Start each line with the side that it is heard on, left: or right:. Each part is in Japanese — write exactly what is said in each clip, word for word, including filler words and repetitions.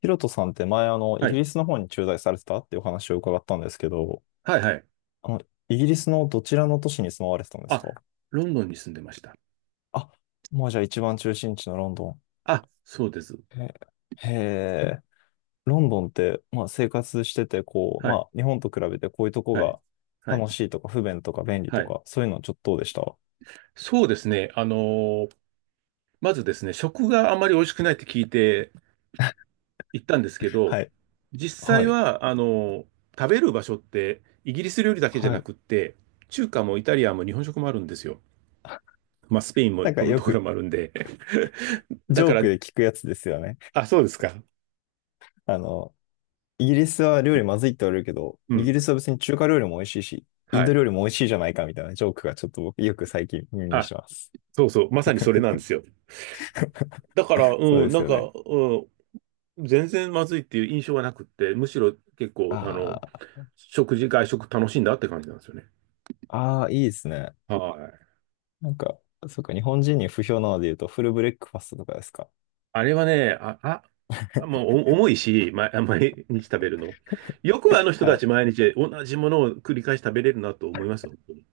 left: ヒロトさんって前、あの、イ
right: は
left: ギ
right: い。
left: リスの方に駐在されてたっていうお話を伺ったんですけど、
right: はいはい。
left: あの、イギリスのどちらの都市に住まわれてたんです
right: あ、
left: か？
right: ロンドンに住んでました。
left: あ、まあじゃあ一番中心地のロンドン。
right: あ、そうです。
left: へへえ、ロンドンって、まあ生活してて、こう、
right: は
left: ま
right: い。
left: あ日本と比べてこういうとこ
right: はい。
left: が
right: は
left: 楽
right: い。
left: しいとか不便とか便利
right: は
left: と
right: い。
left: か、そういうのちょっとどうでした？
right: そうですね。あのーまずですね、食があまり美味しくないって聞いて行ったんですけど、
left: はい。
right: 実
left: は
right: 際
left: い。
right: は、あのー食べる場所って、イギリス料理だけじゃ
left: は
right: な
left: い。
right: くって、中華もイタリアンも日本食もあるんですよ。まあ、スペインも
left: なん
right: ポ
left: か
right: ル
left: よ
right: トガル
left: く
right: もあるんで。
left: ジ
right: だ
left: ョ
right: か
left: ーク
right: ら、
left: で聞くやつですよね。
right: あ、そうですか。
left: あの、イギリスは料理まずいって言われるけど、
right: う
left: イギ
right: ん。
left: リスは別に中華料理も美味しいし、イン
right: は
left: ド
right: い。
left: 料理も美味しいじゃないかみたいなジョークがちょっと僕よく最近耳に
right: あ、
left: します。
right: そうそう。まさにそれなんですよ。だから、
left: そう
right: うん、
left: で
right: な
left: す
right: ん
left: よね。
right: か、うん、全然まずいっていう印象はなくって、むしろ結
left: あ
right: 構、あの、
left: ー
right: 食事、外食楽しんだって感じなんですよね。
left: あー、いいですね。
right: はい。
left: なんか、そうか、日本人に不評なので言うとフルブレックファストとかですか。
right: あれはね、あ、あ、もうお重いし、ま、毎日食べるの。よくあの人
left: は
right: た
left: い。
right: ち毎日同じものを繰り返し食べれるなと思いますよ。本当に。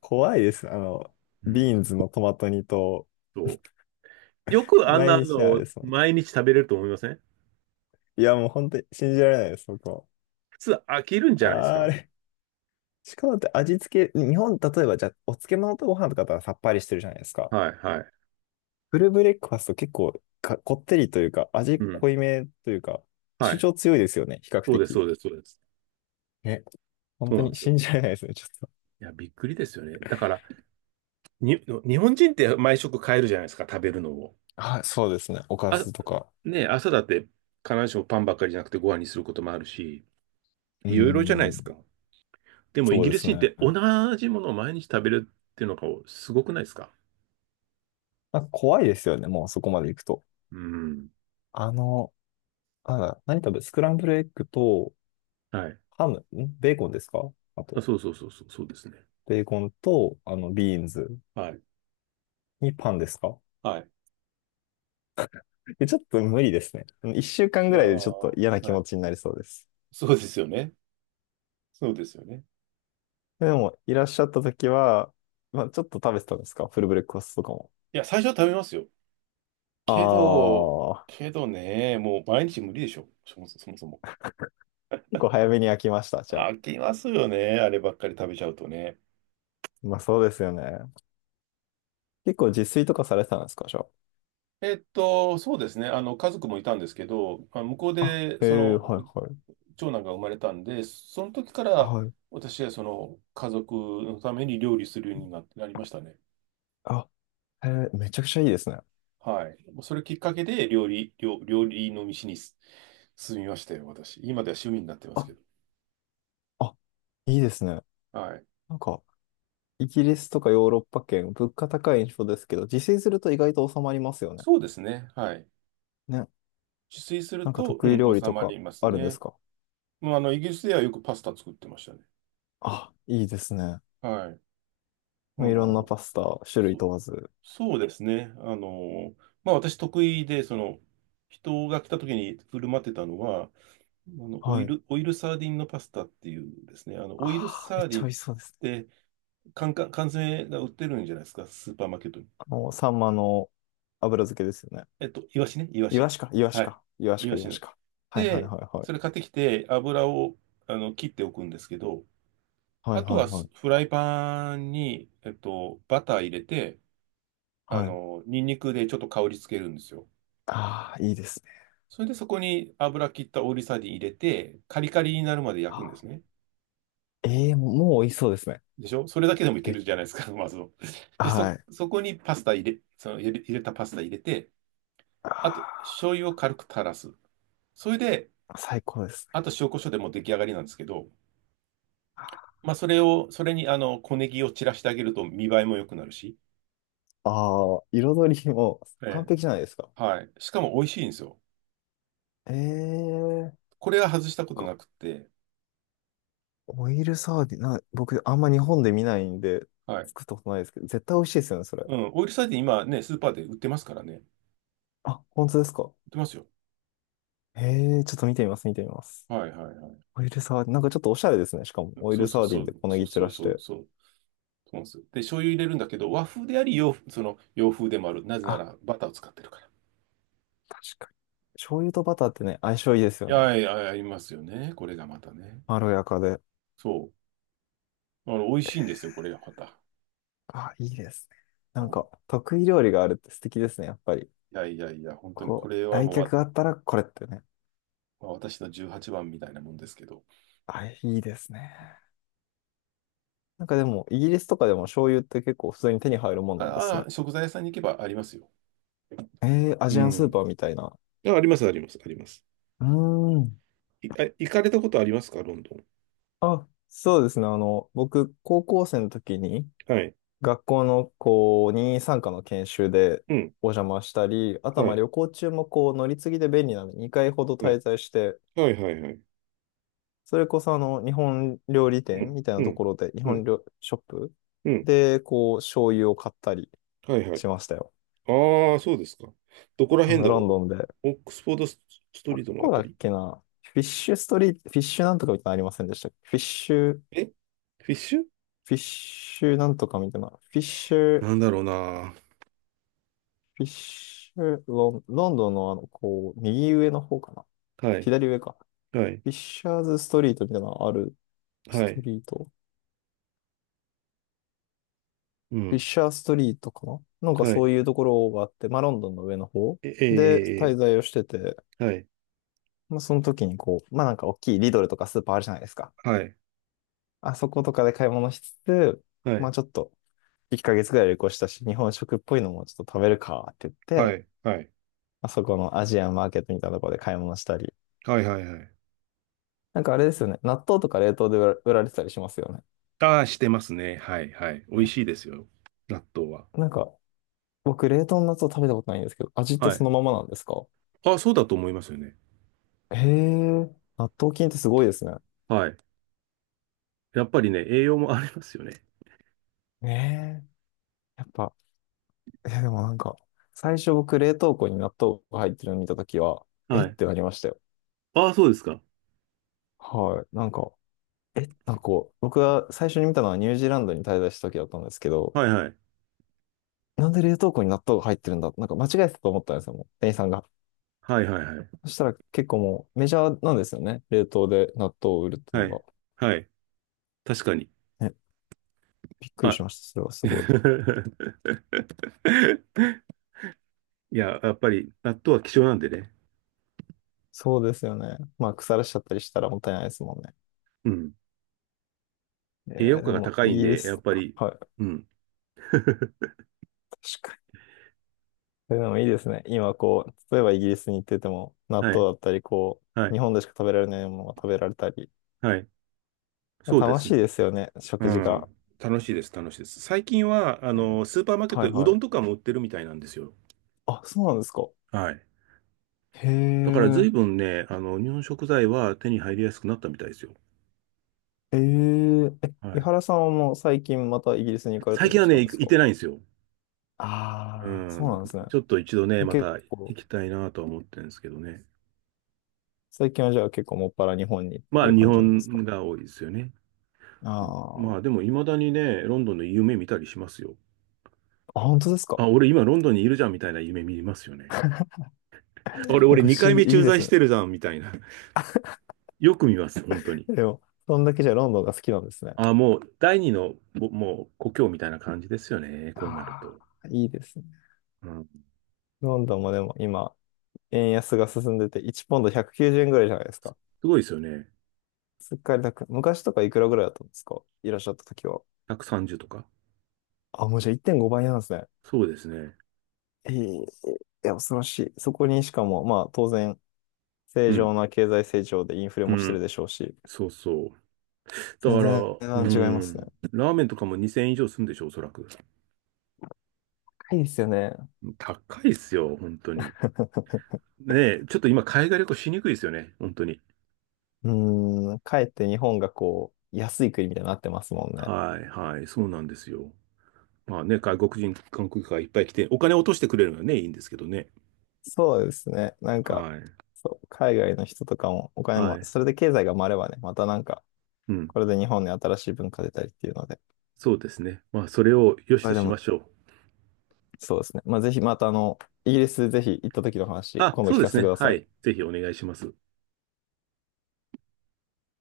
left: 怖いです。あの、
right: うん。
left: ビーンズのトマト煮と、
right: そう。よくあん
left: 毎
right: な
left: 日ね、あれ
right: の
left: ですもんね。
right: 毎日食べれると思いません？
left: いや、もう本当に信じられないです、僕も。
right: 普通飽きるんじゃないです
left: あーあ
right: か？
left: れ。しかもだって味付け、日本、例えばじゃあ、お漬物とご飯とかだったらさっぱりしてるじゃないですか。
right: はい、はい。
left: フルブレックファスト結構かこってりというか、
right: う
left: 味
right: ん。
left: 濃いめというか、
right: は
left: 主
right: い。
left: 張強いですよね、比較
right: そうです、
left: 的。
right: そうです、そうです。
left: ね、本
right: そう
left: 当
right: なんで
left: に
right: すよ。
left: 信じられないですね、ちょっと。
right: いや、びっくりですよね。だから、に、日本人って毎食変えるじゃないですか、食べるのを。
left: はい、そうですね。おか
right: あ、
left: ずとか。
right: ねえ、朝だって必ずしもパンばっかりじゃなくてご飯にすることもあるし、
left: うー
right: いろいろじゃないで
left: ん、
right: すか。でもイ
left: そう
right: ギ
left: で
right: リス
left: すね。
right: 人っ
left: なん
right: て同
left: か
right: じものを毎日食べるっていうのがすごくないですか？
left: 怖いですよね、もうそこまで行くと。
right: うん。
left: あの、なんだ、何食べ、スクランブルエッグと、
right: はい。
left: ハム、んベーコンですかあと、
right: あ、そうそうそうそう、そうですね。
left: ベーコンと、あの、ビーンズ
right: はい。
left: にパンですか？
right: はい。
left: え、ちょっと無理ですね。いっしゅうかん
right: い
left: ぐ
right: や
left: らいでちょっと
right: ー、
left: 嫌な気
right: は
left: 持
right: い。
left: ちになりそうです。
right: そうですよね。そうですよね。
left: でも、いらっしゃった時は、まあ、ちょっと食べてたんですかフルブレックファストとかも。
right: いや、最初は食べますよ。
left: あ
right: けど、
left: あ、
right: けどね、もう毎日無理でしょ。そもそもそもそも。
left: 結構早めに飽きました、じゃあ。
right: 飽きますよね。あればっかり食べちゃうとね。
left: まあ、そうですよね。結構自炊とかされてたんですかじゃ
right: えっと、そうですね。あの、家族もいたんですけど、まあ向こう
left: あ。あ、
right: で、
left: へ
right: そ
left: え、は
right: の、
left: いはい。
right: 長男が生まれたんで、その時から、
left: はい。
right: 私はその、家族のために料理するようにな、なりましたね。
left: あ、へえ、めちゃくちゃいいですね。
right: はい。それきっかけで、料理、料、料理の道にす進みましたよ、私。今では趣味になってます
left: あ、
right: けど。
left: あ、いいですね。
right: はい。
left: なんか、イギリスとかヨーロッパ圏、物価高い印象ですけど、自炊すると意外と収まりますよね。
right: そうですね。はい。
left: ね。
right: 自炊する
left: なんか
right: と、う
left: 得意料
right: ん、
left: 理
right: 収
left: と
right: ま
left: か
right: ります
left: あるんです
right: ね。
left: か？
right: もう、あの、イギリスではよくパスタ作ってましたね。
left: あ、いいですね。
right: はい。あ
left: まあいろんな
right: の、
left: パスタ、種類
right: そ
left: 問わず。
right: そうですね。あの、まあ私得意で、その、人が来た時に振る舞ってたのは、あの、オ
left: は
right: イ
left: い。
right: ル、オイルサーディンのパスタっていうですね、あの、オイル
left: ああ、め
right: サ
left: っ
right: ーデ
left: ちゃ
right: ィ
left: 美
right: ンっ
left: 味しそうですね。
right: て缶、缶缶詰が売ってるんじゃないですか、スーパーマーケットに。
left: あの、サンマの油漬けですよね。
right: えっと、イワシね、イワ
left: イワ
right: シ。
left: シか、イワシ
right: はい。
left: か、イワシ
right: イワ
left: か、イ
right: シ
left: ワ
right: の。
left: シか。はいはい
right: で、
left: はいは
right: それ
left: い。
right: 買ってきて、油を、あの、切っておくんですけど、
left: はい
right: あと
left: はい
right: は
left: は
right: ス
left: い。
right: フライパンに、えっと、バター入れて、あ
left: はい。
right: の、ニンニクでちょっと香りつけるんですよ。
left: ああ、いいですね。
right: それでそこに油切ったオーリーサーディン入れて、カリカリになるまで焼くんで
left: あ
right: すね。
left: ー、ええもう、もう美味しそうですね。
right: でしょ？それだけでもいけ
left: で、
right: るじゃないですか、まずは。で、そ、
left: はい。
right: そこにパスタ入れ、その入れ、入れたパスタ入れて、あと、
left: あ
right: 醤油を軽く垂らす。それで、
left: ー最高ですね。
right: あと塩コショウでもう出来上がりなんですけど、まあ、それを、それにあの、小ネギを散らしてあげると見栄えも良くなるし、
left: ああ、彩りも
right: え
left: 完
right: え、
left: 璧じゃないですか。
right: はい。しかも美味しいんですよ。
left: ええなん
right: これは外したこと
left: か、
right: なくって、
left: オイルサーディン、な、僕、あんま日本で見ないんで、
right: はい。
left: 作ったことないですけど、絶対美味しいですよね、それ。
right: うん、オイルサーディン今ね、スーパーで売ってますからね。売
left: あ、本当ですか。
right: ってますよ。
left: ええちょっと見てみます、見てみます。
right: はいはい。
left: オイルサーディン、なんかちょっとおしゃれですね。しかも、オイ
right: そ
left: ル
right: うそう
left: サーデ
right: そ
left: ィンで
right: う、
left: 小ネ
right: そう
left: ギ散
right: そう
left: らし
right: そう、
left: て。
right: そう、そうなんですよ。で、醤油入れるんだけど、和風であり洋、その洋風でもある。なぜな
left: あ、
right: らバターを使ってるから。
left: 確かに。醤油とバターってね、相性いいです
right: い
left: よね。
right: やいや、ありますよね。これがまたね。
left: まろやかで。
right: そう。あの、美味しいんですよ、これがまた。
left: あ、いいですね。な
right: う
left: ん
right: ん、い
left: か、得意料理があるって素敵ですね、やっぱり。
right: やいやいや、本当にこ
left: こう、
right: れは
left: 来
right: もうわ、
left: 客があったらこれってね。
right: まあ私のおはこみたいなもんですけど。
left: あ、いいですね。なんかでも、イギリスとかでも醤油って結構普通に手に入るもんなんです
right: あ
left: ね。
right: あ、食材屋さんに行けばありますよ。
left: えー、ア
right: う
left: ジアンスー
right: ん。
left: パーみたいな。
right: あ、あります、あります、あります。
left: うーん。
right: い、あ、行かれたことありますか、ロンドン？
left: あ、そうですね。あの、僕、高校生の時に、
right: はい。
left: 学校のこう任意参加の研修で
right: うん。
left: お邪魔したり、あとは
right: は
left: まあ
right: い。
left: 旅行中もこう乗り継ぎで便利なのでにかいほど
right: は
left: 滞
right: い。
left: 在して、
right: はい、はい、はい。
left: それこそあの日本料理
right: う
left: 店
right: ん。
left: みたいな
right: う
left: と
right: ん。
left: ころで、日
right: う
left: 本
right: ん。
left: 料ショップ
right: うん。
left: でこう醤油を買ったり
right: はい、はい。
left: しましたよ。
right: ああ、そうですか。どこら
left: あ
right: 辺
left: の
right: だろ
left: ロンドンで。
right: う。オックスフォードススト
left: ど
right: リートのあ
left: こだ
right: た
left: っ
right: り。
left: けなフィッシュストリート、フィッシュなんとかみたいなのありませんでしたっけフィッシュ、フ
right: えフィッシュ
left: ィッシュなんとかみたいな。フィッシュ、フ
right: なんだろうな。
left: ィッシュ、ロン、ロンドンのあの、こう、右上の方かな
right: はい。
left: 左上か。
right: はい。
left: フィッシャーズストリートみたいなのあるス
right: は
left: ト
right: い。
left: リート
right: う
left: フィッ
right: ん。
left: シャーストリートかななんか
right: は
left: そ
right: い。
left: ういうところがあって、まあロンドンの上の方
right: え、
left: で
right: え
left: 滞在をしてて、
right: ーえー、えーはい。
left: まあその時にこう、まあなんか大きいリドルとかスーパーあるじゃないですか。
right: はい。
left: あそことかで買い物しつつ、
right: は
left: ま
right: い。
left: あちょっといっかげつぐらい旅行したし、日本食っぽいのもちょっと食べるかって言っ
right: は
left: て、
right: い。はい。はい。
left: まあそこのアジアンマーケットみたいなところで買い物したり。
right: はい。はい。
left: なんかあれですよね。納豆とか冷凍で売ら売られてたりしますよ
right: ああ、してますね。はい。はい。美味
left: ね。
right: しいですよ。納豆は。
left: えなんか僕冷凍の納豆食べたことないんですけど、味って
right: はい。
left: そのままなんですか？
right: ああ、そうだと思いますよね。
left: へえ、納豆菌ってすごいですね。
right: はい。やっぱりね、栄養もありますよね。
left: ねえ、やっぱ、いやでもなんか、最初僕冷凍庫に納豆が入ってるの見たときは、え
right: は
left: っ
right: い。
left: てなりましたよ。
right: ああ、そうですか。
left: はい。なんか、え、なんかこう、僕が最初に見たのはニュージーランドに滞在した時だったんですけど、
right: はいはい。
left: なんで冷凍庫に納豆が入ってるんだなんか間違えてたと思ったんですよ、もう、店員さんが。
right: はいはいはい。
left: そしたら結構もうメジャーなんですよね。冷凍で納豆を売るって
right: は
left: のが。
right: い。はい。確かに。
left: ね、びっくりし
right: は
left: ました。それはすごい。
right: い。いや、やっぱり、納豆は希少なんでね。
left: そうですよね。まあ、腐らしちゃったりしたらもったいないですもんね。
right: うん。
left: え
right: 栄養
left: ーで
right: 価が
left: も、
right: 高
left: イ
right: いん
left: ギリ
right: で、や
left: ス、
right: っぱり、
left: はい、
right: うん。
left: 確かに。でもいいですね。今、こう、例えばイギリスに行ってても、納
right: は
left: 豆
right: い、
left: だったり、こ
right: は
left: う、日
right: い、
left: 本でしか食べられないものが食べられたり。
right: はい。そうで
left: 楽
right: す
left: しい
right: ね。
left: ですよね、
right: う
left: 食事が。
right: ん。楽しいです、楽しいです。最近は、あ
left: えー
right: の、スーパーマーケット
left: はい
right: でうど
left: は
right: ん
left: い。
right: とかも売ってるみたいなんですよ。
left: あ、そうなんですか。
right: はい。
left: へ
right: だから随
left: え、
right: 分ね、あの、日本食材は手に入りやすくなったみたいですよ。
left: えー、え、
right: は
left: 井
right: い。
left: 原さんはもう最近またイギリスに行かれた
right: 最
left: り
right: 近
left: も
right: は
left: した
right: ね、
left: んで
right: 行
left: す
right: 行っ
left: か？
right: てないんですよ。う
left: ああー、そう
right: ん。
left: なんですね。
right: ちょっと一度ね、ま
left: 結
right: た行
left: 構、
right: きたいなとは思ってるんですけどね。
left: 最近はじゃあ結構もっぱら日本にっ
right: ま
left: てい
right: あ、
left: う
right: 日
left: 感じなんですか？
right: 本が多いですよね。
left: あ
right: ま
left: あー、
right: あでも未だにね、ロンドンの夢見たりしますよ。
left: あ、本当ですか。
right: あ、俺今ロンドンにいるじゃんみたいな夢見ますよね。俺、
left: なん
right: 俺
left: か不
right: 2
left: 思
right: 回
left: 議、
right: 目
left: いい
right: 駐
left: で
right: 在
left: す
right: し
left: ね。
right: てるじゃんみたいな。よく見ます、本当に。
left: でも、そんだけじゃロンドンが好きなんですね。
right: あ、もう第二の、ぼもう故郷みたいな感じですよね。こうなる
left: あ
right: と。
left: あ、いいですね。
right: うん。
left: ロンドンもでも今、円安が進んでて、いちポンドひゃくきゅうじゅうえんぐらいじゃないですか。
right: すごいですよね。
left: すっかりなく昔とかいくらぐらいだったんですかいらっしゃった時は。
right: ひゃくさんじゅうとか。
left: あ、もうじゃあいってんごばいなんですね。
right: そうですね。
left: ええいや、恐ろしい。そこにしかも、まあ当然、
right: う
left: 正
right: ん。
left: 常な経済成長でインフレ
right: う
left: もして
right: ん。
left: るでしょうし、
right: そうそう。だ
left: 全
right: から、
left: 然
right: う
left: 値段違いますね。
right: ん。ラーメンとかもにせんえん以上するんでしょ、おそらく。
left: 高いですよね。
right: 高いっすよ、本当に。ねえ、ちょっと今海外旅行しにくいですよね、本当に。
left: うーん、かえって日本がこう、安い国みたいになってますもんね。
right: はいはい、そうなんですよ。まあね、外国人観光客がいっぱい来て、お金を落としてくれるのはね、いいんですけどね。
left: そうですね。なんか、
right: はい。
left: そう、海外の人とかもお金
right: は
left: も、
right: い。
left: それで経済が回ればね、またなんか、
right: うん。
left: これで日本に新しい文化出たりっていうので、
right: そうですね。まあ、それを良し
left: こ
right: と
left: れで
right: しま
left: も、
right: しょう。
left: そうですね。まあ、ぜひまたあの、イギリスぜひ行った時の話、
right: あ、
left: 今度
right: そう
left: 聞
right: で
left: か
right: す
left: せてく
right: ね。
left: ださ
right: は
left: い。
right: い。ぜひお願いします。